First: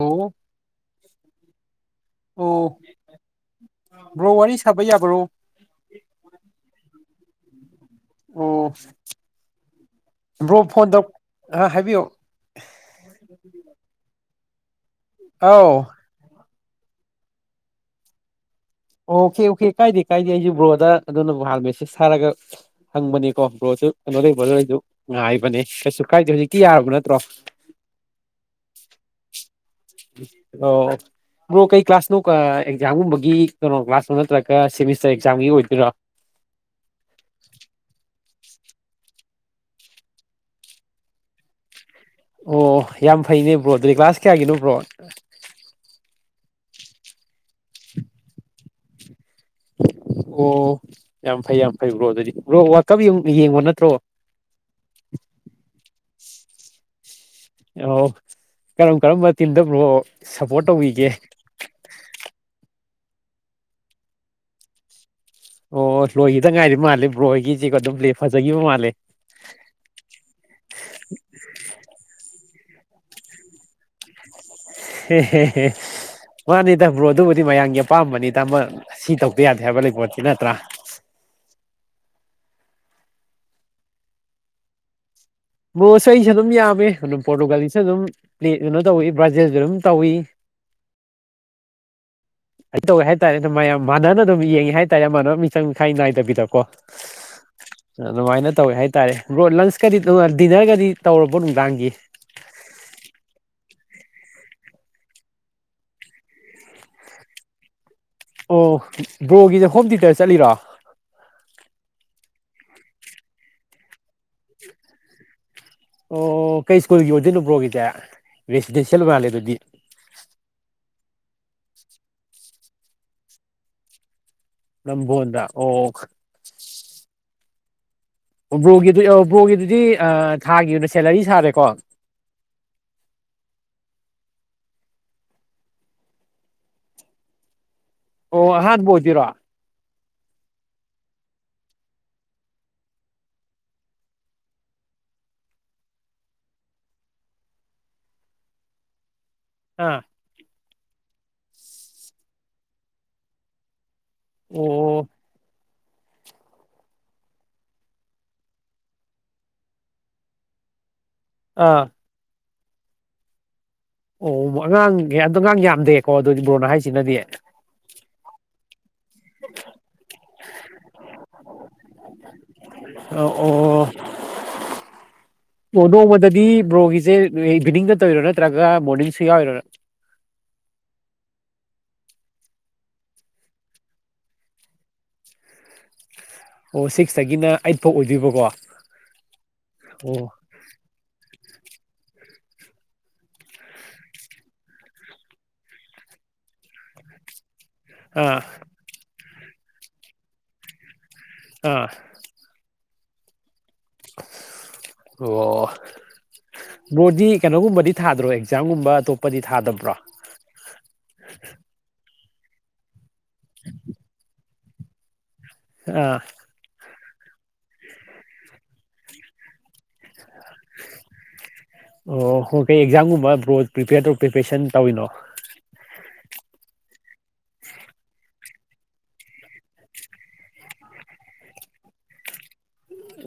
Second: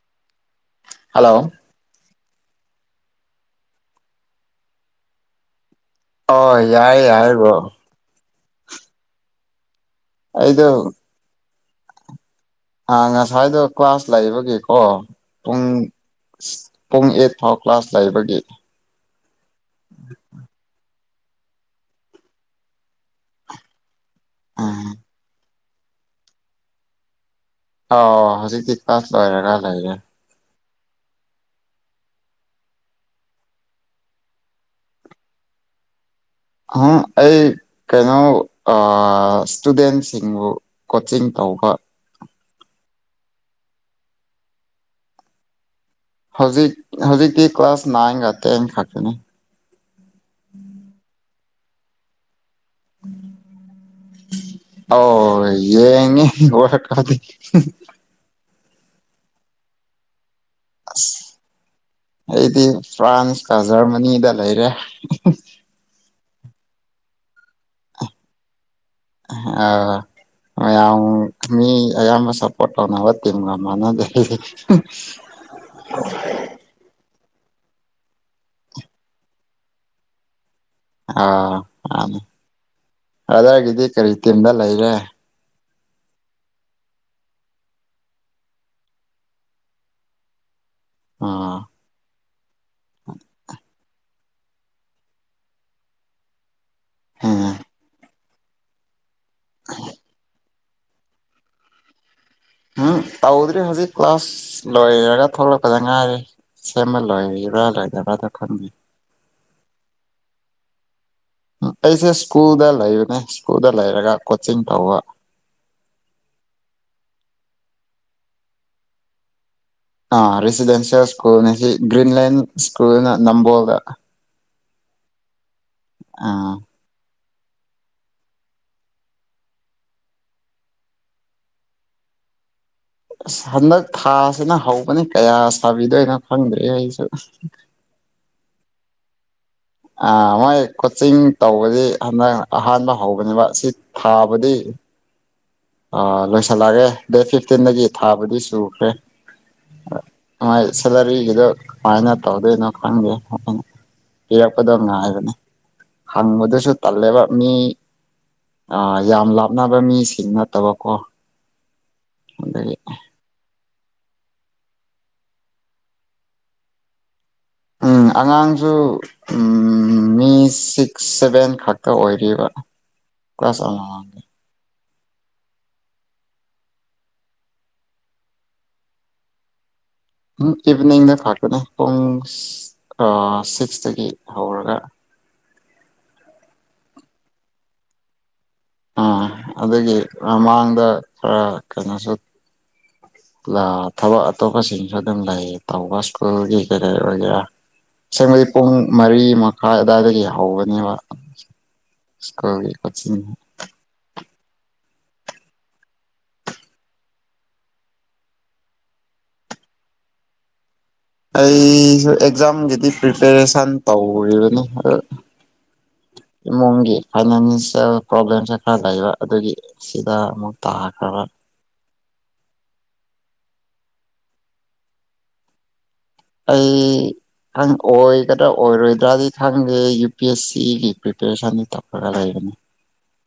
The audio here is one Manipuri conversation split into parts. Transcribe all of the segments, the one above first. ꯑꯣ ꯍꯂꯣ ꯑꯣ ꯕ꯭ꯔꯣ ꯋꯥꯔꯤ ꯁꯥꯕ ꯌꯥꯕ꯭ꯔꯣ ꯑꯣ ꯌꯥꯏ ꯌꯥꯏꯌꯦ ꯕꯣ ꯑꯣ ꯕꯔꯣ ꯑꯩꯗꯣ ꯐꯣꯟ ꯇꯧ ꯑ ꯍꯥꯏꯕꯤꯌꯣ ꯑ ꯉꯁꯥꯏꯗꯣ ꯀ꯭ꯂꯥꯁ ꯂꯩꯕꯒꯤꯀꯣ ꯄꯨꯡ ꯑꯥꯎ ꯄꯨꯡ ꯑꯦꯠ ꯐꯥꯎ ꯀ꯭ꯂꯥꯁ ꯂꯩꯕꯒꯤ ꯑꯣ ꯑꯣꯀꯦ ꯑꯣꯀꯦ ꯀꯥꯏꯗꯦ ꯀꯥꯏꯗꯦ ꯑꯩꯁꯨ ꯕ꯭ꯔꯣꯗ ꯑꯗꯨꯅꯕꯨ ꯍꯥꯟ ꯃꯦꯁꯦꯁ ꯊꯔꯒ ꯍꯪꯕꯅꯦꯀꯣ ꯕ꯭ꯔꯣꯁꯨ ꯀꯩꯅꯣ ꯂꯩꯕ꯭ꯔꯣꯗ ꯂꯩꯁꯨ ꯎꯝ ꯉꯥꯏꯕꯅꯦ ꯀꯩꯁꯨ ꯀꯥꯏꯗꯦ ꯍꯧꯖꯤꯛꯀꯤ ꯌꯥꯔꯕ ꯅꯠꯇ꯭ꯔꯣ ꯑ ꯍꯧꯖꯤꯛꯇꯤ ꯄꯥꯁ ꯂꯣꯏꯔꯦꯒ ꯑꯣ ꯕ꯭ꯔꯣ ꯀꯩ ꯀ꯭ꯂꯥꯁꯅꯣ ꯑꯦꯛꯖꯥꯝꯒꯨꯝꯕꯒꯤ ꯀꯩꯅꯣ ꯀ꯭ꯂꯥꯁꯅꯣ ꯅꯠꯇ꯭ꯔꯒ ꯁꯦꯃꯤꯁꯇꯔ ꯑꯦꯛꯖꯥꯝꯒꯤ ꯑꯣꯏꯗꯣꯏꯔꯣ ꯑ ꯑꯩ ꯀꯩꯅꯣ ꯑꯥ ꯏꯁꯇꯨꯗꯦꯟꯁꯤꯡꯕꯨ ꯀꯣꯆꯤꯡ ꯇꯧꯕ ꯑꯣ ꯌꯥꯝ ꯐꯩꯅꯦꯕ꯭ꯔꯣ ꯑꯗꯨꯗꯤ ꯀ꯭ꯂꯥꯁ ꯀꯌꯥꯒꯤꯅꯣꯕ꯭ꯔꯣ ꯍꯧꯖꯤꯛ ꯍꯧꯖꯤꯛꯇꯤ ꯀ꯭ꯂꯥꯁ ꯅꯥꯏꯟꯒ ꯇꯦꯟ ꯈꯛꯇꯅꯤ ꯑꯣ ꯌꯥꯝ ꯐꯩ ꯌꯥꯝ ꯐꯩ ꯕ꯭ꯔꯣ ꯑꯗꯨꯗꯤ ꯕ꯭ꯔꯣ ꯋꯥꯀꯞ ꯌꯦꯡꯕꯣ ꯅꯠꯇ꯭ꯔꯣ ꯑꯣ ꯌꯦꯉꯦ [unintelligible] ꯑ ꯀꯔꯝ ꯀꯔꯝꯕ ꯇꯤꯝꯗ ꯕꯔꫭ ꯁꯞꯄꯣꯔꯠ ꯇꯧꯕꯤꯒꯦ ꯑꯁ ꯑꯩꯗꯤ ꯐ꯭ꯔꯥꯟꯁꯀ ꯖꯔꯃꯅꯤꯗ ꯂꯩꯔꯦ ꯑꯣ ꯑꯣ ꯂꯣꯏꯈꯤꯗ ꯉꯥꯏꯔꯤ ꯃꯥꯜꯂꯦ ꯕ꯭ꯔꯣꯏꯒꯤꯁꯤꯒ ꯑꯗꯨꯝ ꯂ ꯐꯖꯈꯤꯕ ꯃꯥꯜꯂꯦ ꯑꯥ ꯃꯌꯥꯝ ꯃꯤ ꯑꯌꯥꯝꯕ ꯁꯞꯄꯣꯔꯠ ꯇꯧꯅꯕ ꯇꯤꯝꯒ ꯃꯥꯟꯅꯗꯦ ꯍꯦ ꯍꯦ ꯍꯦ ꯃꯥꯅꯦꯗ ꯕ꯭ꯔꯣ ꯑꯗꯨꯕꯨꯗꯤ ꯃꯌꯥꯝꯒꯤ ꯑꯄꯥꯝꯕꯅꯤ ꯇꯥꯃꯣ ꯁꯤ ꯇꯧꯕ ꯌꯥꯗꯦ ꯍꯥꯏꯕ ꯂꯩꯕꯣꯠꯇ ꯅꯠꯇ꯭ꯔꯥ ꯑꯥ ꯑꯅꯤ ꯕꯔꯗꯔ ꯒꯤꯗꯤ ꯀꯔꯤ ꯇꯤꯝꯗ ꯂꯩꯔꯦ ꯕꯣꯁ ꯑꯩꯁꯨ ꯑꯗꯨꯝ ꯌꯥꯝꯃꯦ ꯑꯗꯨꯝ ꯄꯣꯔꯇꯨꯒꯥꯂꯤꯁꯨ ꯑꯗꯨꯝ ꯄ ꯀꯩꯅꯣ ꯇꯧꯏꯤ ꯕ꯭ꯔꯥꯖꯤꯜꯁꯨ ꯑꯗꯨꯝ ꯇꯧꯏ ꯑ ꯑꯩ ꯇꯧꯋꯦ ꯍꯥꯏꯇꯥꯔꯦ ꯃꯌꯥꯝ ꯃꯥꯟꯅꯅ ꯑꯗꯨꯝ ꯌꯦꯡꯉꯤ ꯍꯥꯏꯇꯥꯔꯦ ꯃꯥꯟꯅꯕ ꯃꯤꯆꯪ ꯃꯤꯈꯥꯏ ꯅꯥꯏꯗꯕꯤꯗꯀꯣ ꯎꯝ ꯑꯗꯨꯃꯥꯏꯅ ꯇꯧꯋꯦ ꯍꯥꯏꯇꯥꯔꯦ ꯕꯔꯣ ꯂꯟꯁꯀꯗꯤ ꯗꯤꯅꯔꯒꯗꯤ ꯇꯧꯔꯕꯣ ꯅꯨꯡꯗꯥꯡꯒꯤ ꯎꯝ ꯇꯧꯗ꯭ꯔꯤ ꯍꯧꯖꯤꯛ ꯀ꯭ꯂꯥꯁ ꯂꯣꯏꯔꯒ ꯊꯣꯛꯂꯛꯄꯗ ꯉꯥꯏꯔꯦ ꯁꯃꯜ ꯂꯣꯏꯔꯤꯔꯥ ꯂꯣꯏꯗꯕꯔꯗꯣ ꯑꯣ ꯕ꯭ꯔꯣꯒꯤꯗ ꯍꯣꯝ ꯊꯤꯌꯦꯇꯔ ꯆꯠꯂꯤꯔꯣ ꯎ ꯑꯩꯁꯦ ꯁ꯭ꯀꯨꯜꯗ ꯂꯩꯕꯅꯦ ꯁ꯭ꯀꯨꯜꯗ ꯂꯩꯔꯒ ꯀꯣꯆꯤꯡ ꯇꯧꯕ ꯑꯣ ꯀꯩ ꯁ꯭ꯀꯨꯜꯒꯤ ꯑꯣꯏꯗꯣꯏꯅꯣꯕ꯭ꯔꯣꯒꯤꯗꯤ ꯔꯦꯁꯤꯗꯦꯟꯁꯤꯌꯦꯜ ꯑꯣꯏ ꯃꯥꯜꯂꯦ ꯑꯗꯨꯗꯤ ꯑꯥ ꯔꯦꯁꯤꯗꯦꯟꯁꯤꯌꯦꯜ ꯁ꯭ꯀꯨꯜꯅꯤ ꯁꯤ ꯒ꯭ꯔꯤꯟꯂꯦꯟ ꯁ꯭ꯀꯨꯜꯅ ꯅꯝꯕꯣꯜꯗ ꯅꯕꫭꯜꯗ ꯑꯥ ꯑꯣꯕ꯭ꯔꯣꯒꯤꯗꯨ ꯑꯣꯕ꯭ꯔꯣꯒꯤꯗꯨꯗꯤ ꯊꯥꯒꯤ ꯑꯣꯏꯅ ꯁꯦꯂꯔꯤ ꯁꯥꯔꯦꯀꯣ ꯑꯁ ꯍꯟꯗꯛ ꯊꯥꯁꯤꯅ ꯍꯧꯕꯅꯤ ꯀꯌꯥ ꯁꯥꯕꯤꯗꯣꯏꯅꯣ ꯈꯪꯗ꯭ꯔꯦ ꯑꯩꯁꯨ ꯑꯣ ꯍꯥꯕ ꯑꯣꯏꯗꯣꯏꯔꯣ ꯑ ꯃꯣꯏ ꯀꯣꯆꯤꯡ ꯇꯧꯕꯗꯤ ꯍꯟꯗꯛ ꯑꯍꯥꯟꯕ ꯍꯧꯕꯅꯦꯕ ꯁꯤ ꯊꯥꯕꯗꯤ ꯑ ꯂꯣꯏꯁꯤꯜꯂꯛꯑꯒꯦ ꯗꯦꯠ ꯐꯤꯐꯇꯤꯟꯗꯒꯤ ꯊꯥꯕꯗꯤ ꯆꯨꯈ꯭ꯔꯦ ꯑꯥ ꯃꯥꯏ ꯁꯦꯂꯔꯤꯒꯤꯗꯣ ꯀꯃꯥꯏꯅ ꯇꯧꯗꯣꯏꯅꯣ ꯈꯪꯗꯦ ꯄꯤꯔꯛꯄꯗꯣ ꯑꯣ ꯉꯥꯏꯕꯅꯤ ꯍꯪꯕꯗꯨꯁꯨ ꯇꯜꯂꯦꯕ ꯃꯤ ꯑꯥ ꯌꯥꯝ ꯂꯥꯞꯅꯕ ꯃꯤꯁꯤꯡ ꯅꯠꯇꯕꯀꯣ ꯑꯥ ꯍꯗꯒꯤ ꯑꯣ ꯑꯉꯥꯡ ꯑꯣ ꯑꯉꯥꯡ ꯌꯥꯝꯗꯦꯀꯣ ꯑꯗꯨꯗꯤ ꯕ꯭ꯔꯣꯅꯥ ꯍꯥꯏꯁꯤꯅꯗꯤ ꯎꯝ ꯑꯉꯥꯡꯁꯨ ꯎꯝ ꯃꯤ ꯁꯤꯛꯁ ꯁꯚꯦꯟ ꯈꯛꯇ ꯑꯣꯏꯔꯤꯕ ꯀ꯭ꯂꯥꯁ ꯑꯣ ꯑꯃꯃꯝꯒꯤ ꯑꯣ ꯅꯣꯡꯃꯗꯗꯤ ꯕ꯭ꯔꯣꯒꯤꯁꯦ ꯏꯚꯤꯅꯤꯡꯗ ꯇꯧꯔꯤꯔꯥ ꯅꯠꯇ꯭ꯔꯒ ꯃꯣꯔꯅꯤꯡꯁꯨ ꯌꯥꯎꯔꯤꯔꯥ ꯎ ꯏꯚꯤꯅꯤꯡꯗ ꯐꯥꯛꯇꯅꯦ ꯄꯨꯡ ꯑꯥ ꯁꯤꯛꯁꯇꯒꯤ ꯍꯧꯔꯒ ꯑꯣ ꯁꯤꯛꯁꯇꯒꯤꯅ ꯑꯩꯠ ꯐꯥꯎ ꯑꯣꯏꯗꯣꯏꯕꯀꯣ ꯑꯥ ꯑꯗꯨꯒꯤ ꯃꯃꯥꯡꯗ ꯈꯔ ꯀꯩꯅꯣꯁꯨ ꯂꯥ ꯊꯕꯛ ꯑꯇꯣꯞꯄꯁꯤꯡꯁꯨ ꯑꯗꯨꯝ ꯂꯩꯌꯦ ꯇꯧꯕ ꯁ꯭ꯀꯨꯜꯒꯤ ꯀꯩꯀꯩ ꯑꯣꯏꯒꯦꯔꯥ ꯑꯥ ꯑꯦꯡꯕꯗꯤ ꯄꯨꯡ ꯃꯔꯤ ꯃꯈꯥꯏ ꯑꯗꯨꯋꯥꯏꯗꯒꯤ ꯍꯧꯕꯅꯦꯕ ꯑꯥ [unintelligible] ꯑꯣ ꯕꯣꯗꯤ ꯀꯩꯅꯣꯒꯨꯝꯕꯗꯤ ꯊꯥꯗ꯭ꯔꯣ ꯑꯦꯛꯖꯥꯝꯒꯨꯝꯕ ꯑꯇꯣꯞꯄꯗꯤ ꯊꯥꯗꯕ꯭ꯔꯣ ꯑꯩꯁꯨ ꯑꯦꯛꯖꯥꯝꯒꯤꯗꯤ ꯄ꯭ꯔꯤꯄꯦꯔꯦꯁꯟ ꯇꯧꯔꯤꯕꯅꯤ ꯑ ꯑꯥ ꯏꯃꯨꯡꯒꯤ ꯐꯥꯏꯅꯥꯟꯁꯤꯌꯦꯜ ꯄ꯭ꯔꯣꯕ꯭ꯂꯦꯝꯁꯦ ꯈꯔ ꯂꯩꯕ ꯑꯗꯨꯒꯤ ꯁꯤꯗ ꯑꯃꯨꯛ ꯇꯥꯈ꯭ꯔꯕ ꯑꯣ ꯍꯣꯏ ꯀꯩ ꯑꯦꯛꯖꯥꯝꯒꯨꯝꯕ ꯕ꯭ꯔꯣ ꯄꯔꯤꯄꯤꯔ ꯇ ꯄ꯭ꯔꯤꯄꯦꯔꯦꯁꯟ ꯇꯧꯔꯤꯅꯣ ꯑꯩ ꯑꯣꯏꯒꯗ꯭ꯔꯥ ꯑꯣꯏꯔꯣꯏꯗ꯭ꯔꯗꯤ ꯈꯪꯗꯦ ꯌꯨ ꯄꯤ ꯑꯦꯁ ꯁꯤꯒꯤ ꯄ꯭ꯔꯤꯄꯦꯔꯦꯁꯟꯗꯤ ꯇꯧꯔꯒ ꯂꯩꯕꯅꯤ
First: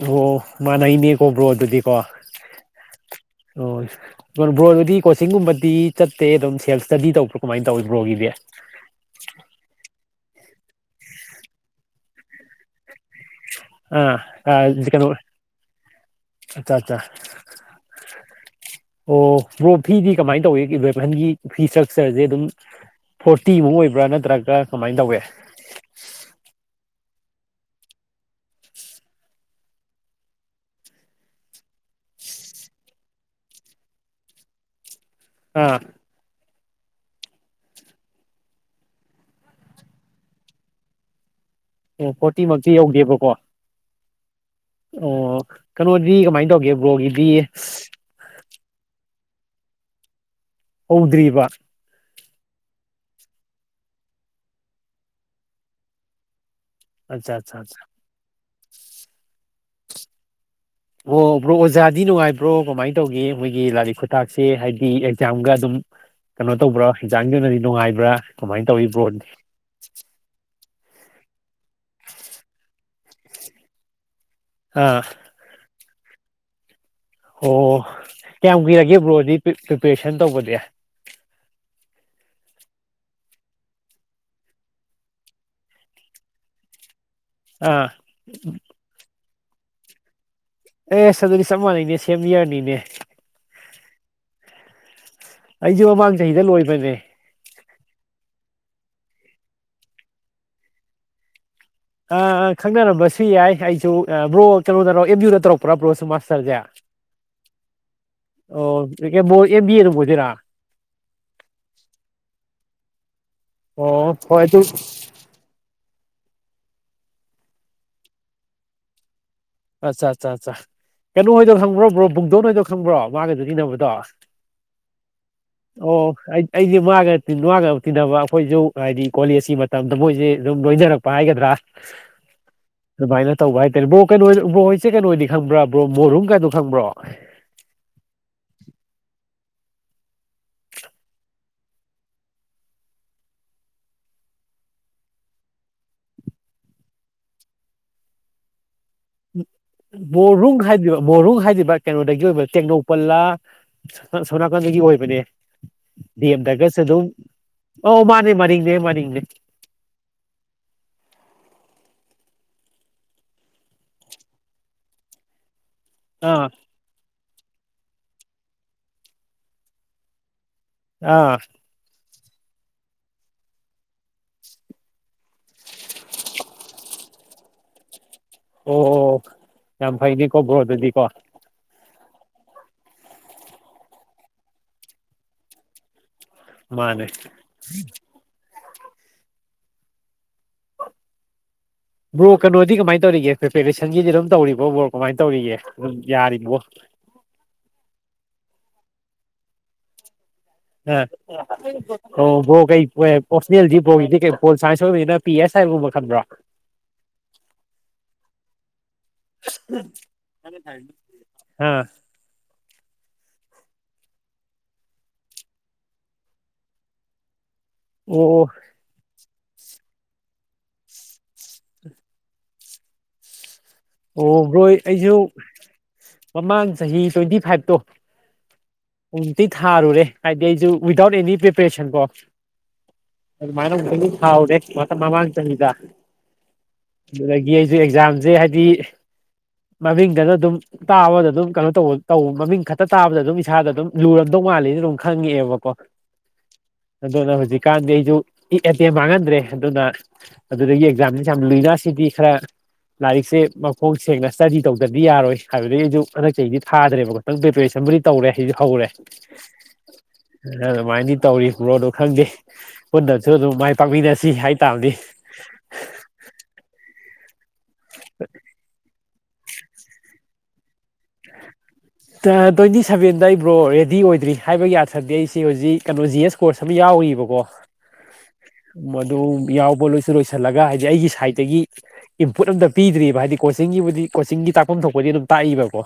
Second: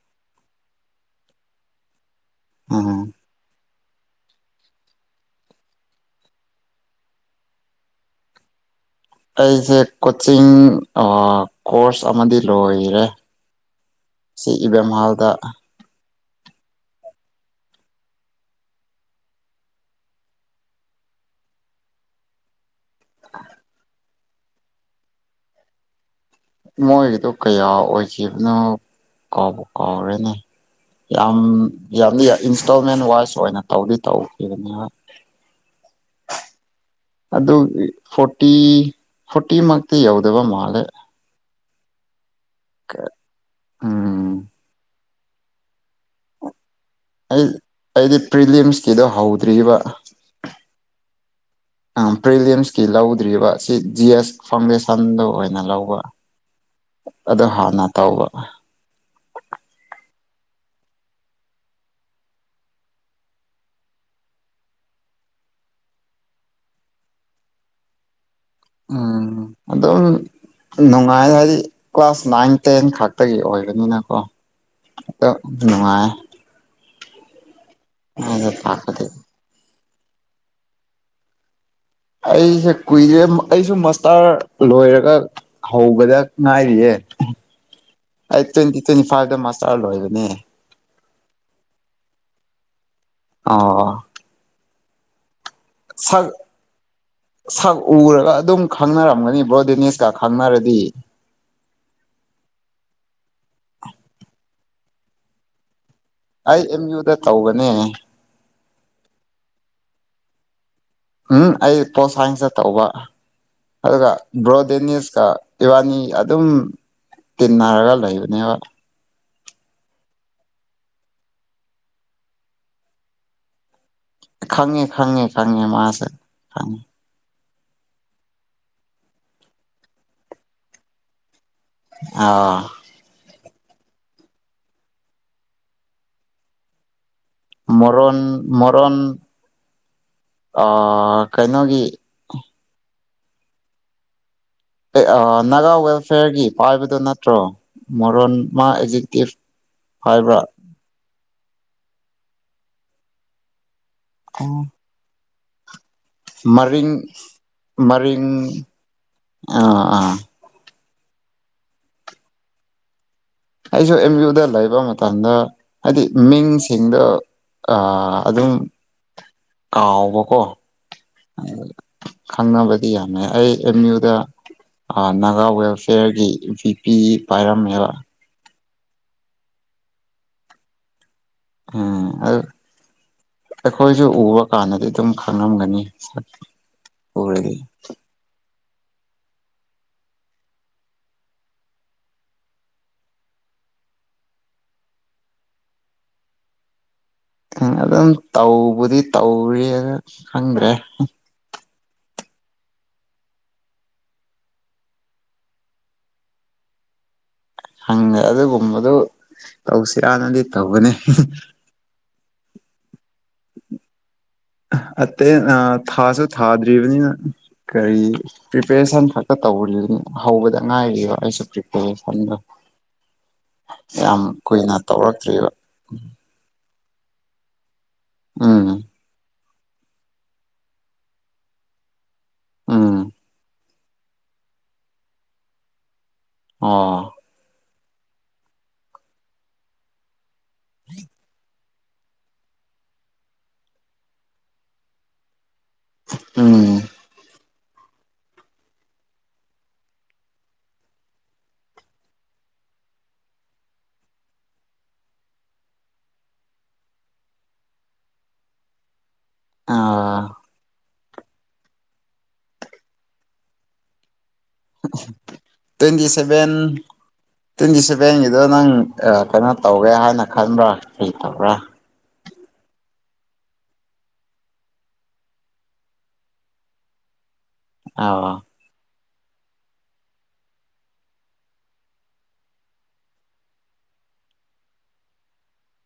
ꯑꯣ ꯃꯥꯟꯅꯩꯅꯦ ꯀꯣ ꯕ꯭ꯔꯣ ꯑꯗꯨꯗꯤꯀꯣ ꯎꯝ ꯑꯣ ꯕ꯭ꯔꯣ ꯑꯗꯨꯗꯤ ꯀꯣꯆꯤꯡꯒꯨꯝꯕꯗꯤ ꯆꯠꯇꯦ ꯑꯗꯨꯝ ꯁꯦꯜ ꯏꯁꯇꯗꯤ ꯇꯧꯕ꯭ꯔꯥ ꯀꯃꯥꯏꯅ ꯇꯧꯋꯤ ꯕ꯭ꯔꯣꯒꯤꯗꯤ ꯑꯩꯁꯦ ꯀꯣꯆꯤꯡ ꯀꯣꯔꯁ ꯑꯃꯗꯤ ꯂꯣꯏꯔꯦ ꯑ ꯁꯤ ꯀꯥꯢ ꯏꯕꯦꯝ ꯑꯆꯥ ꯍꯜꯗ ꯑꯆꯥ ꯑꯣ ꯕ꯭ꯔꯣ ꯐꯤꯗꯤ ꯀꯃꯥꯏꯅ ꯇꯧꯋꯤ ꯏꯚꯦꯝꯍꯜꯒꯤ ꯐꯤ ꯏꯁꯇ꯭ꯔꯛꯆ꯭ꯔꯁꯦ ꯑꯗꯨꯝ ꯐꯣꯔꯇꯤꯃꯨꯛ ꯑꯣꯏꯕ꯭ꯔꯥ ꯅꯠꯇ꯭ꯔꯒ ꯀꯃꯥꯏꯅ ꯇꯧꯋꯦ ꯃꯣꯏꯒꯤꯗꯣ ꯀꯌꯥ ꯑꯣꯏꯈꯤꯕꯅꯣ ꯀꯥꯎꯕꯨ ꯀꯥꯎꯔꯦꯅꯦ ꯌꯥꯝ ꯌꯥꯝꯗꯤ ꯏꯟꯁꯇꯣꯜꯃꯦꯟ ꯋꯥꯏꯁ ꯑꯣꯏꯅ ꯇꯧꯗꯤ ꯇꯧꯈꯤꯕꯅꯦꯕ ꯑꯥ ꯑꯗꯨꯒꯤ ꯐꯣꯔꯇꯤ ꯐꯣꯔꯇꯤ ꯃꯛꯇꯤ ꯌꯧꯗꯕ ꯃꯥꯜꯂꯦ ꯑꯣ ꯐꯣꯔꯇꯤꯃꯛꯇꯤ ꯌꯧꯗꯦꯕꯀꯣ ꯑꯣ ꯎꯝ ꯀꯩꯅꯣꯗꯤ ꯀꯃꯥꯏꯅ ꯇꯧꯒꯦ ꯕ꯭ꯔꯣꯒꯤ ꯑꯩ ꯑꯩꯗꯤ ꯄ꯭ꯔꯤꯂꯤꯌꯝꯁꯀꯤꯗꯣ ꯍꯧꯗ꯭ꯔꯤꯕ ꯍꯧꯗ꯭ꯔꯤꯕ ꯑꯪ ꯄ꯭ꯔꯤꯂꯤꯌꯝꯁꯀꯤ ꯂꯧꯗ꯭ꯔꯤꯕ ꯁꯤ ꯖꯤ ꯑꯦꯁ ꯐꯥꯎꯟꯗꯦꯁꯟꯗꯣ ꯑꯣꯏꯅ ꯂꯧꯕ ꯑꯠꯆꯥ ꯑꯗꯣ ꯑꯠꯆꯥ ꯑꯠꯆꯥ ꯍꯥꯟꯅ ꯇꯧꯕ ꯑꯣ ꯕ꯭ꯔꯣ ꯑꯣꯖꯥꯗꯤ ꯅꯨꯡꯉꯥꯏꯕ꯭ꯔꯣ ꯀꯃꯥꯏꯅ ꯇꯧꯒꯦ ꯃꯈꯣꯏꯒꯤ ꯂꯥꯏꯔꯤꯛ ꯈꯨꯊꯥꯛꯁꯦ ꯍꯥꯏꯕꯗꯤ ꯑꯦꯛꯖꯥꯝꯒ ꯑꯗꯨꯝ ꯀꯩꯅꯣ ꯇꯧꯕ꯭ꯔꯥ ꯛꯦꯛꯖꯥꯝꯒꯤ ꯑꯣꯏꯅꯗꯤ ꯅꯨꯡꯉꯥꯏꯕ꯭ꯔꯥ ꯀꯃꯥꯏꯅ ꯇꯧꯋꯤ ꯕ꯭ꯔꯣꯗꯤ ꯎꯝ ꯑꯗꯨꯝ ꯅꯨꯡꯉꯥꯏ ꯍꯥꯏꯗꯤ ꯀ꯭ꯂꯥꯁ ꯅꯥꯏꯟ ꯇꯦꯟ ꯈꯛꯇꯒꯤ ꯑꯣꯏꯕꯅꯤꯅꯀꯣ ꯑꯥ ꯑꯗꯣ ꯅꯨꯡꯉꯥꯏ ꯑꯣ ꯑꯗ ꯀꯌꯥꯝ ꯀꯨꯏꯔꯒꯦ ꯇꯥꯛꯄꯗꯤ ꯕ꯭ꯔꯣꯗꯤ ꯄ꯭ꯔꯤꯄꯦꯔꯦꯁꯟ ꯇꯧꯕꯗꯤ ꯑꯩꯁꯦ ꯀꯨꯏꯔꯦ ꯑꯩꯁꯨ ꯃꯁꯇꯥꯔ ꯂꯣꯏꯔꯒ ꯍꯧꯕꯗ ꯉꯥꯏꯔꯤꯌꯦ ꯑꯥ ꯑꯩ ꯇ꯭ꯋꯦꯟꯇꯤ ꯇ꯭ꯋꯦꯟꯇꯤ ꯐꯥꯏꯚꯇ ꯃꯥꯁꯇꯥꯔ ꯂꯣꯏꯕꯅꯦ ꯑꯦꯁ ꯑꯗꯨꯗꯤ ꯆꯞ ꯃꯥꯟꯅꯩꯅꯦ ꯁꯦꯝ ꯌꯔꯅꯤꯅꯦ ꯑꯣ ꯑꯩꯖꯨ ꯃꯃꯥꯡ ꯁꯛ ꯆꯍꯤꯗ ꯂꯣꯏꯕꯅꯦ ꯁꯛ ꯎꯔꯒ ꯑꯗꯨꯝ ꯈꯪꯅꯔꯝꯒꯅꯤ ꯕ꯭ꯔꯣ ꯗꯦꯅꯦꯁꯀ ꯈꯪꯅꯔꯗꯤ ꯑ ꯑ ꯈꯪꯅꯔꯝꯕꯁꯨ ꯌꯥꯏ ꯑꯩꯁꯨ ꯕ꯭ꯔꯣ ꯀꯩꯅꯣꯗꯔꯣ ꯑꯦꯝ ꯌꯨꯗ ꯇꯧꯔꯛꯄ꯭ꯔꯥ ꯕ꯭ꯔꯣꯁꯨ ꯃꯥꯁ ꯑꯩ ꯑꯦꯝ ꯌꯨꯗ ꯇꯧꯕꯅꯦ ꯑꯣ ꯕ꯭ꯔꯣ ꯑꯦꯝ ꯕꯤ ꯑꯦ ꯑꯗꯨꯝ ꯑꯣꯏꯗꯣꯏꯔꯥ ꯎꯝ ꯑꯩ ꯄꯣꯠ ꯁꯥꯏꯟꯁꯇ ꯇꯧꯕ ꯑꯗꯨꯒ ꯑꯣ ꯍꯣꯏ ꯕ꯭ꯔꯣ ꯑꯗꯨ ꯗꯦꯅꯤꯁꯀ ꯏꯕꯥꯅꯤ ꯑꯗꯨꯝ ꯇꯤꯟꯅꯔꯒ ꯂꯩꯕꯅꯦꯕ ꯑꯠꯆꯥ ꯑꯠꯆꯥ ꯑꯠꯆꯥ ꯀꯩꯅꯣ ꯍꯣꯏꯗꯣ ꯈꯪꯕ꯭ꯔꯣ ꯕ꯭ꯔꯣ ꯕꯨꯡꯗꯣꯟ ꯍꯣꯏꯗꯣ ꯈꯪꯕ꯭ꯔꯣ ꯃꯥꯒꯁꯨ ꯇꯤꯟꯅꯕꯗꯣ ꯑꯣ ꯈꯪꯉꯦ ꯈꯪꯉꯦ ꯈꯪꯉꯦ ꯃꯥꯁꯦ ꯑꯩ ꯈꯪꯉꯦ ꯑꯩꯗꯤ ꯃꯥꯒ ꯅꯨꯡ ꯋꯥꯔꯒ ꯇꯤꯟꯅꯕ ꯑꯩꯈꯣꯏꯁꯨ ꯍꯥꯏꯗꯤ ꯀꯣꯂꯦꯖꯀꯤ ꯃꯇꯝꯗ ꯃꯣꯏꯁꯦ ꯑꯗꯨꯝ ꯂꯣꯏꯖꯔꯛꯄ ꯍꯥꯏꯒꯗ꯭ꯔꯥ ꯑꯥ ꯑꯗꯨꯃꯥꯏꯅ ꯇꯧꯕ ꯍꯥꯏꯇꯥꯔꯦ ꯕ꯭ꯔꯣ ꯀꯩꯅꯣ ꯕ꯭ꯔꯣ ꯍꯣꯏꯁꯦ ꯀꯩꯅꯣꯗꯤ ꯈꯪꯕ꯭ꯔꯥ ꯕ꯭ꯔꯣ ꯕꯣꯔꯨꯝ ꯀꯥꯏꯅ ꯈꯪꯕ꯭ꯔꯣ ꯃꯣꯔꯣꯟ ꯃꯣꯔꯣꯟ ꯑ ꯀꯩꯅꯣꯒꯤ ꯑꯥ ꯅꯥꯒꯥ ꯋꯦꯜꯐꯤꯌꯔꯒꯤ ꯄꯥꯏꯕꯗꯨ ꯅꯠꯇ꯭ꯔꯣ ꯃꯣꯔꯣꯟ ꯃꯥ ꯑꯦ ꯃꯣꯔꯨꯡ ꯍꯥꯏꯗꯨꯢꯕ ꯃꯣꯔꯨꯡ ꯍꯥꯏꯗꯨꯢꯕ ꯀꯩꯅꯣꯗꯒꯤ ꯑꯣꯏꯕ ꯇꯦꯡꯅꯧꯄꯜꯂꯥ ꯑꯁꯣꯝꯅꯀꯥꯟꯗꯒꯤ ꯑꯣꯏꯕꯅꯦ ꯗꯤ ꯑꯦꯝꯗꯒꯁꯨ ꯃꯔꯤꯡ ꯑꯗꯨꯝ ꯑꯧ ꯃꯔꯤꯡ ꯃꯥꯅꯦ ꯃꯅꯤꯡꯅꯦ ꯃꯅꯤꯡꯅꯦ ꯑꯥ ꯑꯥ ꯑꯩꯁꯨ ꯑꯦꯝ ꯌꯨꯗ ꯂꯩꯕ ꯃꯇꯝꯗ ꯍꯥꯏꯗꯤ ꯃꯤꯡ ꯑꯥ ꯁꯤꯡꯗ ꯑꯥ ꯑꯗꯨꯝ ꯀꯥꯎꯕꯀꯣ ꯑꯥ ꯈꯪꯅꯕꯗꯤ ꯌꯥꯝꯃꯦ ꯑꯩ ꯑꯦꯝ ꯌꯨꯗ ꯅꯥꯒꯥ ꯋꯦꯜꯐꯤꯌꯔꯒꯤ ꯄꯤ ꯄꯥꯏꯔꯝꯃꯦꯔ ꯑꯣ ꯌꯥꯝ ꯐꯩꯅꯤꯀꯣ ꯕ꯭ꯔꯣꯗꯨꯗꯤꯀꯣ ꯎꯝ ꯑꯗꯨ ꯑꯩꯈꯣꯏꯁꯨ ꯎꯕ ꯀꯥꯟꯗꯗꯤ ꯑꯗꯨꯝ ꯈꯪꯉꯝꯒꯅꯤ ꯃꯥꯅꯦ ꯎꯔꯗꯤ ꯕ꯭ꯔꯣ ꯀꯩꯅꯣꯗꯤ ꯀꯃꯥꯏꯅ ꯇꯧꯔꯤꯒꯦ ꯄ꯭ꯔꯤꯄꯦꯔꯦꯁꯟꯒꯤꯗꯤ ꯑꯗꯨꯝ ꯇꯧꯔꯤꯕꯣ ꯕ꯭ꯔꯣ ꯀꯃꯥꯏꯅ ꯇꯧꯔꯤꯒꯦ ꯑꯗꯨ ꯌꯥꯔꯤꯕꯣ ꯎꯝ ꯑꯗꯨꯝ ꯇꯧꯕꯗꯤ ꯇꯧꯔꯤꯅ ꯈꯪꯗ꯭ꯔꯦ ꯑ ꯑꯣ ꯕꯔꯣ ꯀꯩ ꯄꯣꯁꯅꯦꯜꯗꯤꯕ ꯄꯣ ꯁꯥꯏꯟꯁ ꯑꯣꯏꯕꯅꯤꯅ ꯄꯤ ꯑꯦꯁ ꯍꯥꯏꯕꯒꯨꯝꯕ ꯈꯟꯕ꯭ꯔꯥ [inaudible] ꯍꯪꯉꯦ ꯑꯗꯨꯒꯨꯝꯕꯗꯨ ꯇꯧꯁꯤꯇꯥ ꯅꯗꯤ ꯇꯧꯒꯅꯤ ꯑꯥ ꯑꯇꯩ ꯊꯥꯁꯨ ꯊꯥꯗ꯭ꯔꯤꯕꯅꯤꯅ ꯀꯔꯤ ꯑꯣ ꯑꯣ ꯄ꯭ꯔꯤꯄꯦꯔꯦꯁꯟ ꯇꯧꯔꯤ ꯍꯧꯕꯗ ꯉꯥꯏꯔꯤꯕꯔꯤꯕ ꯑꯩꯁꯨ ꯄꯔꯤꯄꯔꯦꯁꯟꯗ ꯌꯥꯝ ꯑꯣ ꯕ꯭ꯔꯣ ꯀꯨꯏꯅ ꯑꯩꯁꯨ ꯇꯧꯔꯛꯇ꯭ꯔꯤꯕ ꯃꯃꯥꯡ ꯆꯍꯤ ꯇ꯭ꯋꯦꯟꯇꯤ ꯐꯥꯏꯚꯇꯣ ꯑꯝ ꯎꯇꯤ ꯊꯥꯔꯨꯔꯦ ꯍꯥꯏꯗꯤ ꯑꯩꯁꯨ ꯋꯤꯗꯥꯎꯠ ꯑꯦꯅꯤ ꯄ꯭ꯔꯤꯄꯦꯔꯦꯁꯟ ꯀꯣ ꯎꯝ ꯃꯥꯏꯅ ꯊꯥꯎꯗꯦ ꯃꯇꯝ ꯃꯃꯥꯡ ꯆꯍꯤꯗ ꯑꯣ ꯑꯗꯨꯒꯤ ꯑꯩꯁꯨ ꯑꯦꯛꯖꯥꯝꯁꯦ ꯍꯥꯏꯗꯤ ꯃꯃꯤꯡꯗꯅ ꯑꯗꯨꯝ ꯇꯥꯎꯋꯥꯗ ꯑꯗꯨ ꯀꯩꯅꯣ ꯇꯧ ꯇꯧ ꯃꯃꯤꯡ ꯈꯛꯇ ꯇꯥꯕꯗ ꯑꯗꯨꯝ ꯏꯁꯥꯗ ꯑꯗꯨꯝ ꯂꯨꯔꯝꯗꯧ ꯃꯥꯜꯂꯤꯅ ꯑꯗꯨꯝ ꯈꯪꯉꯛꯑꯦꯕꯀꯣ ꯎꯝ ꯑꯗꯨꯅ ꯍꯧꯖꯤꯛꯀꯥꯟꯗꯤ ꯑꯩꯁꯨ ꯏ ꯑꯦꯇꯦꯝ ꯃꯥꯡꯍꯟꯗ꯭ꯔꯦ ꯑꯗꯨꯅ ꯑꯗꯨꯗꯒꯤ ꯑꯦꯛꯖꯥꯝꯁꯤ ꯌꯥꯝ ꯂꯨꯅꯁꯤꯗꯤ ꯈꯔ ꯂꯥꯏꯔꯤꯛꯁꯦ ꯍꯣꯡ ꯁꯦꯡꯅ ꯁ꯭ꯇꯗꯤ ꯇꯧꯗꯗꯤ ꯌꯥꯔꯣꯏ ꯍꯥꯏꯕꯗꯒꯤ ꯑꯩꯁꯨ ꯍꯟꯛꯗꯤ ꯊꯥꯗ꯭ꯔꯦꯕ ꯈꯇꯪ ꯄ꯭ꯔꯤꯄꯦꯔꯦꯁꯟꯕꯨꯗꯤ ꯇꯧꯔꯦ ꯁꯤꯁꯨ ꯍꯧꯔꯦ ꯑꯥ [unintelligible] ꯑꯗꯨꯃꯥꯏꯅꯗꯤ ꯇꯧꯔꯤ ꯕꯔꯣꯗ ꯈꯪꯗꯦ ꯄꯨꯟꯅꯁꯨ ꯑꯗꯨꯝ ꯃꯥꯏ ꯄꯥꯛꯃꯤꯟꯅꯁꯤ ꯍꯥꯏ ꯇꯥꯕꯅꯤ ꯇ꯭ꯋꯦꯟꯇꯤ ꯁꯚꯦꯟ ꯇ꯭ꯋꯦꯟꯇꯤ ꯁꯦꯚꯦꯟꯒꯤꯗꯣ ꯅꯪ ꯀꯩꯅꯣ ꯇꯧꯒꯦ ꯍꯥꯏꯅ ꯈꯟꯕ꯭ꯔꯥ ꯀꯔꯤ ꯇꯧꯕ꯭ꯔꯥ ꯇ꯭ꯋꯦꯟꯇꯤ ꯁꯕꯦꯟꯗ ꯑꯩ ꯕ꯭ꯔꯣ ꯔꯦꯗꯤ ꯑꯣꯏꯗ꯭ꯔꯤ ꯍꯥꯏꯕꯒꯤ ꯑꯊꯗꯤ ꯑꯩꯁꯤ ꯍꯧꯖꯤꯛ ꯀꯩꯅꯣ ꯖꯤ ꯑꯦꯁ ꯄꯣꯔꯠꯁ ꯑꯃ ꯌꯥꯎꯏꯕꯀꯣ ꯑꯩ ꯑꯧ ꯃꯗꯨ ꯌꯥꯎꯕ ꯂꯣꯏꯁꯤꯟ ꯂꯣꯏꯁꯤꯜꯂꯒ ꯍꯥꯏꯗꯤ ꯑꯩꯒꯤ ꯁꯥꯏꯠꯇꯒꯤ ꯏꯝꯄꯨꯠ ꯑꯝꯇ ꯄꯤꯗ꯭ꯔꯤꯕ ꯍꯥꯏꯗꯤ ꯀꯣꯆꯤꯡꯒꯤꯕꯨꯗꯤ ꯀꯣꯆꯤꯡꯒꯤ ꯇꯥꯛꯐꯝ ꯊꯣꯛꯄꯗꯤ ꯑꯗꯨꯝ ꯇꯥꯛꯏꯕꯀꯣ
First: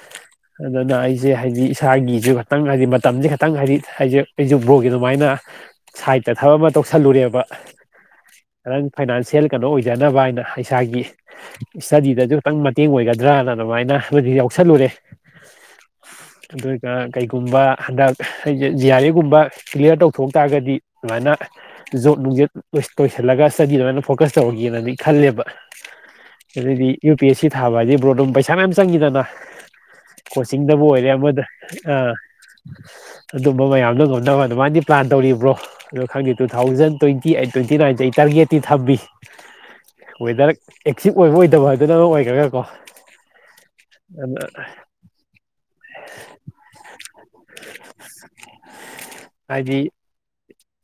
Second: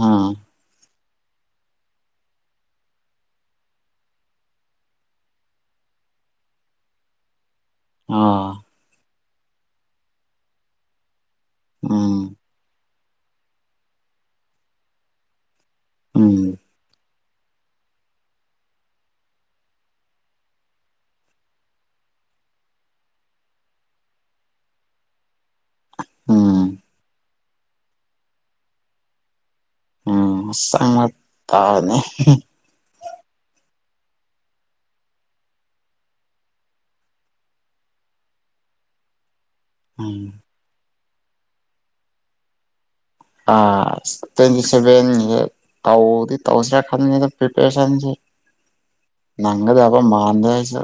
ꯑꯥ ꯑꯗꯨꯅ ꯑꯩꯁꯦ ꯍꯥꯏꯗꯤ ꯏꯁꯥꯒꯤꯁꯨ ꯈꯇꯪ ꯍꯥꯏꯗꯤ ꯃꯇꯝꯁꯦ ꯈꯇꯪ ꯍꯥꯏꯗꯤ ꯍꯥꯏꯁ ꯑꯩꯁꯨ ꯕ꯭ꯔꯣꯒꯤ ꯑꯗꯨꯃꯥꯏꯅ ꯁꯥꯏꯗꯠꯇ ꯊꯕꯛ ꯑꯃ ꯇꯧꯁꯜꯂꯨꯔꯦꯕ ꯑꯥ ꯅꯪ ꯐꯥꯏꯅꯥꯟꯁꯤꯌꯦꯜ ꯀꯩꯅꯣ ꯑꯣꯏꯖꯅꯕ ꯍꯥꯏꯅ ꯏꯁꯥꯒꯤ ꯎꯝ ꯏꯁꯇꯗꯤꯗꯗꯨ ꯈꯤꯇꯪ ꯃꯇꯦꯡ ꯑꯣꯏꯒꯗ꯭ꯔꯅ ꯑꯗꯨꯃꯥꯏꯅ ꯍꯧ ꯌꯥꯎꯁꯜꯂꯨꯔꯦ ꯎꯝ ꯑꯗꯨꯒ ꯀꯩꯒꯨꯝꯕ ꯍꯟꯗꯛ ꯑꯩꯖꯦ ꯖꯤ ꯑꯥꯔ ꯑꯦꯕ ꯒꯨꯝꯕ ꯀ꯭ꯂꯤꯌꯥꯔ ꯇꯧꯊꯣꯛ ꯇꯥꯔꯒꯗꯤ ꯑꯗꯨꯃꯥꯏꯅ ꯫ ꯖꯣꯕ ꯅꯨꯡꯖꯦ ꯂꯣꯏꯁꯤꯜꯂꯒ ꯏꯁꯇꯗꯤꯗ ꯑꯣꯏꯅ ꯐꯣꯀꯁ ꯇꯧꯔꯒꯦꯅꯗꯤ ꯈꯜꯂꯦꯕ ꯫ ꯎꯝ ꯑꯗꯩꯗꯤ ꯌꯨ ꯄꯤ ꯑꯦꯁ ꯁꯤ ꯊꯥꯕ ꯍꯥꯏꯗꯤ ꯕ꯭ꯔꯣ ꯑꯗꯨꯝ ꯄꯩꯁꯥ ꯃꯌꯥꯝ ꯆꯪꯉꯤꯗꯅ ꯎꯝ ꯀꯣꯆꯤꯡꯗꯕꯨ ꯆꯪꯕ ꯑꯣꯏꯔꯦ ꯑꯃꯥꯗ ꯇꯥꯕꯅꯤ ꯑꯥ ꯑꯗꯨꯝꯕ ꯃꯌꯥꯝꯗꯣ ꯉꯝꯅꯕ ꯑꯗꯨꯃꯥꯏꯗꯤ ꯄ꯭ꯂꯥꯟ ꯇꯧꯔꯤ ꯕ꯭ꯔꯣ ꯑꯗꯨ ꯈꯪꯗꯦ two thousand twenty eight twenty ꯅꯥꯏꯟꯖꯦ ꯑꯩ ꯇꯥꯔꯒꯦꯠꯇꯤ ꯊꯝꯃꯤ ꯎꯝ ꯋꯦꯗꯔ ꯑꯦꯆꯤꯚ ꯑꯣꯏꯕ ꯑꯣꯏꯗꯕ ꯍꯥꯏꯗꯨꯅ ꯑꯃꯥ ꯑꯣꯏꯒ꯭ꯔꯒ ꯀꯣ ꯑꯥ ꯇ꯭ꯋꯦꯟꯇꯤ ꯁꯦꯚꯦꯟꯒꯤꯇꯧꯗꯤ ꯇꯧꯁꯤꯔ ꯈꯟꯕꯅꯤꯗ ꯄ꯭ꯔꯤꯄꯔꯦꯁꯟꯁꯦ ꯍꯥꯏꯗꯤ ꯅꯪꯒꯗꯕ ꯃꯥꯟꯗꯦ ꯑꯩꯁꯨ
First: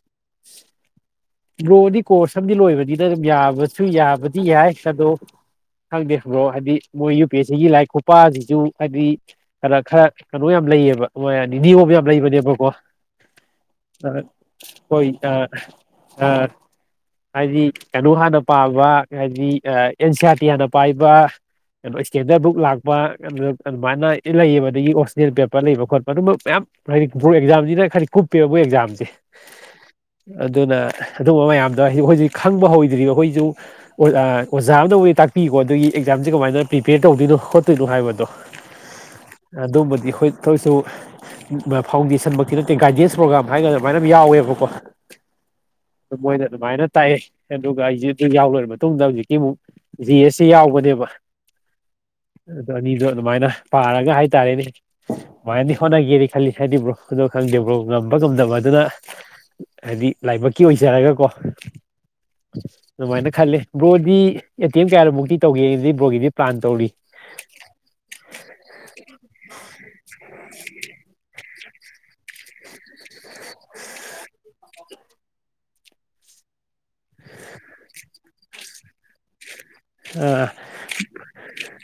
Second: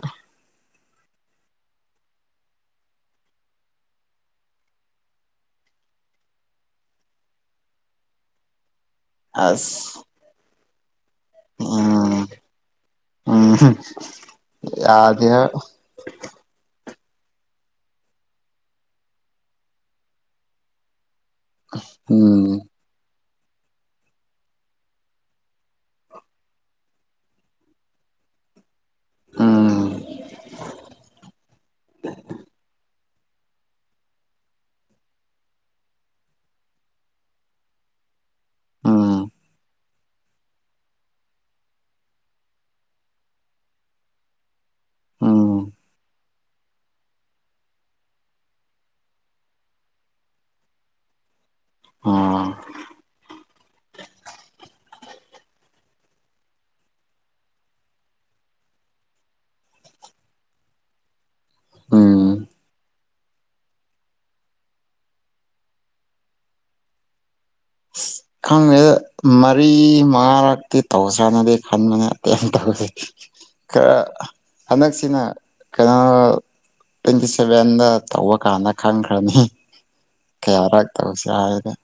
ꯕ꯭ꯔꯣꯗꯤ ꯀꯣꯔꯁ ꯑꯝꯗꯤ ꯂꯣꯏꯕꯅꯤꯅ ꯑꯗꯨꯝ ꯌꯥꯕꯁꯨ ꯌꯥꯕꯗꯤ ꯌꯥꯏ ꯑꯗꯣ ꯈꯪꯗꯦ ꯕ꯭ꯔꯣ ꯍꯥꯏꯗꯤ ꯃꯣꯏ ꯌꯨ ꯄꯤ ꯑꯦꯁ ꯁꯤꯒꯤ ꯂꯥꯏꯔꯤꯛ ꯈꯨꯄꯥꯖꯤꯖꯨ ꯍꯥꯏꯗꯤ ꯈꯔ ꯑꯁ ꯈꯔ ꯀꯅꯣ ꯌꯥꯝ ꯂꯩꯌꯦꯕ ꯍꯣꯏ ꯅꯤꯌꯣꯝ ꯌꯥꯝ ꯎꯝ ꯂꯩꯕꯅꯦꯕꯀꯣ ꯎꯝ ꯑꯩꯈꯣꯢꯅ ꯌꯥꯗꯦꯕ ꯑꯥ ꯍꯥꯏꯗꯤ ꯀꯩꯅꯣ ꯍꯥꯟꯅ ꯄꯥꯕ ꯍꯥꯏꯗꯤ ꯑꯦꯟ ꯁꯤ ꯑꯥꯔ ꯇꯤ ꯍꯥꯟꯅ ꯄꯥꯏꯕ ꯀꯩꯅꯣ ꯏꯁꯇꯦꯟꯗꯔꯕꯨꯛ ꯎꯝ ꯂꯥꯛ ꯄ ꯑꯗꯨꯃꯥꯏꯅ ꯂꯩꯌꯦꯕ ꯑꯗꯒꯤ ꯑꯣꯐꯁꯅꯦꯜ ꯄꯦꯄꯔ ꯂꯩꯕ ꯈꯣꯠꯄ ꯑꯗꯨꯝꯕ ꯃꯌꯥꯝ ꯍꯥꯏꯗꯤ ꯕ꯭ꯔꯣ ꯑꯦꯛꯖꯥꯝꯖꯤꯅ ꯈꯔꯗꯤ ꯀꯨꯞꯄꯦꯕ ꯃꯣꯏ ꯑꯦꯛꯖꯥꯝꯖꯦ ꯎꯝ ꯑꯗꯨꯅ ꯑꯗꯨꯝꯕ ꯃꯌꯥꯝꯗꯣ ꯍꯥꯏ ꯑꯩꯈꯣꯏꯗꯤ ꯈꯪꯕ ꯍꯧꯗ꯭ꯔꯤꯕ ꯑꯩꯈꯣꯏꯖꯨ ꯑꯣ ꯑꯣꯖꯥ ꯑꯝꯅꯕꯨꯗꯤ ꯇꯥꯛꯄꯤꯀꯣ ꯑꯗꯨꯒꯤ ꯑꯦꯛꯖꯥꯝꯖꯦ ꯀꯃꯥꯏꯅ ꯄ꯭ꯔꯤꯄꯦꯌꯔ ꯇꯧꯗꯣꯏꯅꯣ ꯈꯣꯠꯇꯣꯏꯅꯣ ꯍꯥꯏꯕꯗꯣ ꯎꯝ ꯑꯗꯨꯕꯨꯗꯤ ꯑꯩꯈꯣꯏ [unintelligible] ꯁꯨ ꯐꯥꯎꯟꯗꯦꯁꯟꯃꯛꯇꯤ ꯅꯠꯇꯦ ꯒꯥꯏꯗꯦꯟꯁ ꯄ꯭ꯔꯣꯒꯥ꯭ꯔꯝ ꯍꯥꯏꯒꯗ꯭ꯔ ꯑꯗꯨꯃꯥꯏꯅ ꯑꯃꯥ ꯌꯥꯎꯋꯦꯕꯀꯣ ꯎꯝ ꯃꯣꯏꯅ ꯑꯗꯨꯃꯥꯏꯅ ꯇꯥꯛꯑꯦ ꯑꯗꯨꯒ ꯑꯩꯖꯦ ꯑꯗꯨ ꯌꯥꯎ ꯂꯣꯏꯔ ꯃꯇꯨꯡꯗ ꯍꯧꯖꯤꯛꯇꯤ ꯑꯃꯨꯛ ꯖꯤ ꯑꯦꯁ ꯁꯤ ꯌꯥꯎꯕꯅꯦꯕ ꯑꯥ ꯑꯗꯨ ꯑꯅꯤꯗꯣ ꯑꯗꯨꯃꯥꯏꯅ ꯄꯥꯔꯒ ꯍꯥꯏꯇꯥꯔꯦꯅꯦ ꯃꯥꯏꯅꯗꯤ ꯍꯣꯠꯅꯒꯦꯅꯤ ꯈꯜꯂꯤ ꯍꯥꯏꯗꯤ [unintelligible] ꯈꯪꯗꯦ ꯕ꯭ꯔꯣ ꯉꯝꯕ ꯉꯝꯗꯕ ꯑꯗꯨꯅ ꯍꯥꯏꯗꯤ ꯂꯥꯏꯕꯛꯀꯤ ꯑꯣꯏꯖꯔꯒꯀꯣ ꯎꯝ ꯑꯗꯨꯃꯥꯏꯅ ꯈꯜꯂꯤ ꯕ꯭ꯔꯣꯗꯤ ꯑꯦꯇꯦꯝꯇ ꯀꯌꯥꯔꯛꯃꯨꯛꯇꯤ ꯇꯧꯒꯦꯗꯤ ꯕ꯭ꯔꯣꯒꯤꯗꯤ ꯄ꯭ꯂꯥꯟ ꯇꯧꯔꯤ ꯈꯪꯗꯦꯗ ꯃꯔꯤ ꯃꯉꯥꯔꯛꯇꯤ ꯇꯧꯁꯤꯔꯅꯗꯤ ꯈꯟꯕꯅꯦ [unintelligible] ꯈꯔ ꯍꯟꯗꯛꯁꯤꯅ ꯀꯩꯅꯣ ꯇ꯭ꯋꯦꯟꯇꯤ ꯁꯚꯦꯟꯗ ꯇꯧꯕ ꯀꯥꯟꯗ ꯈꯪꯈ꯭ꯔꯅꯤ ꯑꯥ ꯀꯌꯥꯔꯛ ꯇꯧꯁꯤꯔ ꯍꯥꯏꯕꯗꯣ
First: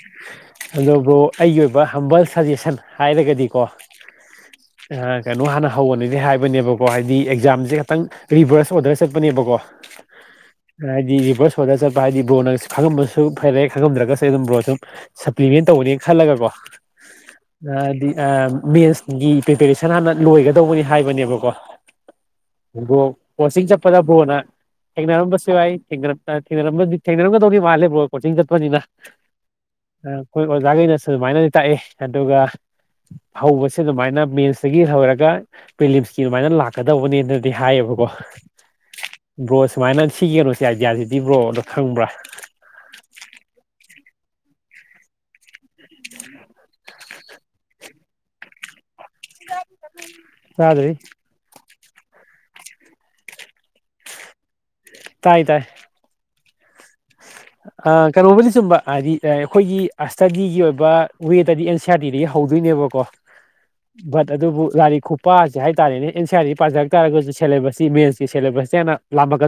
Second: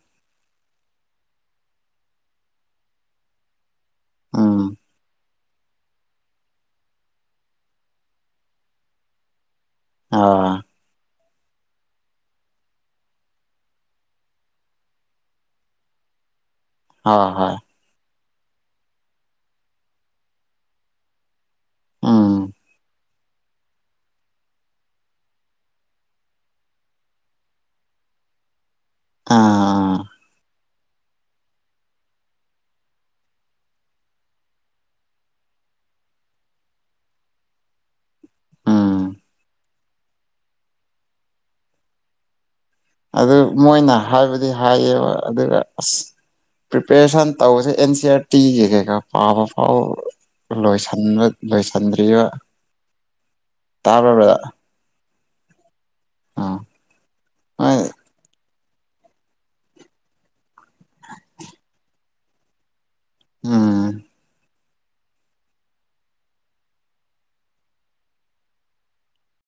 ꯑꯗꯨꯕꯨ ꯑꯩꯒꯤ ꯑꯣꯏꯕ ꯍꯝꯕꯜ ꯁꯖꯦꯁꯟ ꯍꯥꯏꯔꯒꯗꯤꯀꯣ ꯎꯝ ꯑꯥ ꯀꯩꯅꯣ ꯍꯥꯟꯅ ꯍꯧꯕꯅꯤ ꯍꯥꯏꯕꯅꯦꯕꯀꯣ ꯍꯥꯏꯗꯤ ꯑꯦꯛꯖꯥꯝꯁꯦ ꯈꯤꯇꯪ ꯔꯤꯚꯔꯁ ꯑꯣꯔꯗꯔ ꯆꯠꯄꯅꯦꯕꯀꯣ ꯑꯥ ꯍꯥꯏꯗꯤ ꯔꯤꯚꯔꯁ ꯑꯥꯔꯗꯔ ꯆꯠꯄ ꯍꯥꯏꯗꯤ ꯕ꯭ꯔꯣꯅ ꯈꯪꯉꯝꯕꯁꯨ ꯐꯔꯦ ꯈꯪꯉꯝꯗ꯭ꯔꯒꯁꯨ ꯑꯩ ꯑꯗꯨꯝ ꯕ꯭ꯔꯣ ꯁꯨꯝ ꯁꯄ꯭ꯂꯤꯃꯦꯟ ꯇꯧꯕꯅꯦ ꯈꯜꯂꯒꯀꯣ ꯑꯥ ꯍꯣꯏ ꯑ ꯗꯤ ꯑ ꯃꯦꯁꯒꯤ ꯄ꯭ꯔꯤꯄꯦꯔꯦꯁꯟ ꯍꯥꯟꯅ ꯂꯣꯏꯒꯗꯧꯕꯅꯤ ꯍꯥꯏꯕꯅꯦꯕꯀꯣ ꯎꯝ ꯍꯧꯗꯣꯡ ꯀꯣꯆꯤꯡ ꯆꯠꯄꯗ ꯕ꯭ꯔꯣꯅ ꯊꯦꯡꯅꯔꯝꯕꯁꯨ ꯌꯥꯏ ꯊꯦꯡꯅꯔꯛ [unintelligible] ꯊꯦꯡꯅꯔꯝꯒꯗꯧꯗꯤ ꯃꯥꯜꯂꯦ ꯕ꯭ꯔꯣ ꯀꯣꯆꯤꯡ ꯆꯠꯄꯅꯤꯅ ꯑꯥ ꯑꯣꯖꯥꯒꯩꯅꯁꯨ ꯑꯗꯨꯃꯥꯏꯅꯗꯤ ꯇꯥꯛꯑꯦ ꯑꯗꯨꯒ ꯍꯧꯕꯁꯦ ꯑꯗꯨꯃꯥꯏꯅ ꯃꯦꯟꯁꯇꯒꯤ ꯍꯧꯔꯒ ꯄ꯭ꯔꯤꯂꯤꯝꯁꯀꯤ ꯑꯗꯨꯃꯥꯏꯅ ꯂꯥꯛꯀꯗꯧꯕꯅꯦꯅꯗꯤ ꯍꯥꯏꯌꯦꯕꯀꯣ ꯎꯝ ꯕ꯭ꯔꯣ ꯁꯨꯃꯥꯏꯅ ꯁꯤꯒꯤ [unintelligible] ꯁꯤ ꯑꯥꯏꯗꯤꯌꯥꯁꯤꯗꯤ ꯕ꯭ꯔꯣꯅ ꯈꯪꯕ꯭ꯔꯥ ꯑꯗꯨ ꯃꯣꯏꯅ ꯍꯥꯏꯕꯗꯤ ꯍꯥꯏꯌꯦꯕ ꯑꯗꯨꯒ ꯑꯁ ꯄ꯭ꯔꯤꯄꯦꯔꯦꯁꯟ ꯇꯧꯕꯁꯦ ꯑꯦꯟ ꯁꯤ ꯑꯥꯔ ꯇꯤꯒꯤ ꯀꯩꯀꯥ ꯄꯥꯕ ꯐꯥꯎ ꯆꯥꯗ꯭ꯔꯤ ꯂꯣꯏꯁꯟꯕ ꯂꯣꯏꯁꯤꯟꯗ꯭ꯔꯤꯕ ꯇꯥꯕ꯭꯭ꯔ ꯕꯥꯔ ꯇꯥꯏ ꯇꯥꯏ ꯑꯥ ꯑ ꯀꯔꯨꯕꯂꯤ ꯆꯨꯝꯕ ꯑꯔꯤ ꯑꯩꯈꯣꯏꯒꯤ ꯑꯁꯇꯗꯤꯒꯤ ꯑꯣꯏꯕ ꯋꯦꯗꯗꯤ ꯑꯦꯟ ꯁꯤ ꯑꯥꯔ ꯗꯤꯗꯒꯤ ꯍꯧꯗꯣꯏꯅꯦꯕꯀꯣ ꯎꯝ ꯕꯠ ꯑꯗꯨ ꯂꯔꯤ ꯈ ꯄꯥꯁꯦ ꯍꯥꯏꯇꯥꯔꯦꯅꯦ ꯑꯦꯟ ꯁꯤ ꯑ ꯄꯥꯔꯛꯥꯔꯒꯁꯨ ꯁꯦꯂꯦꯕꯁꯁꯤꯃꯦꯟꯁꯀꯤ ꯁꯦꯕꯁ [unintelligible]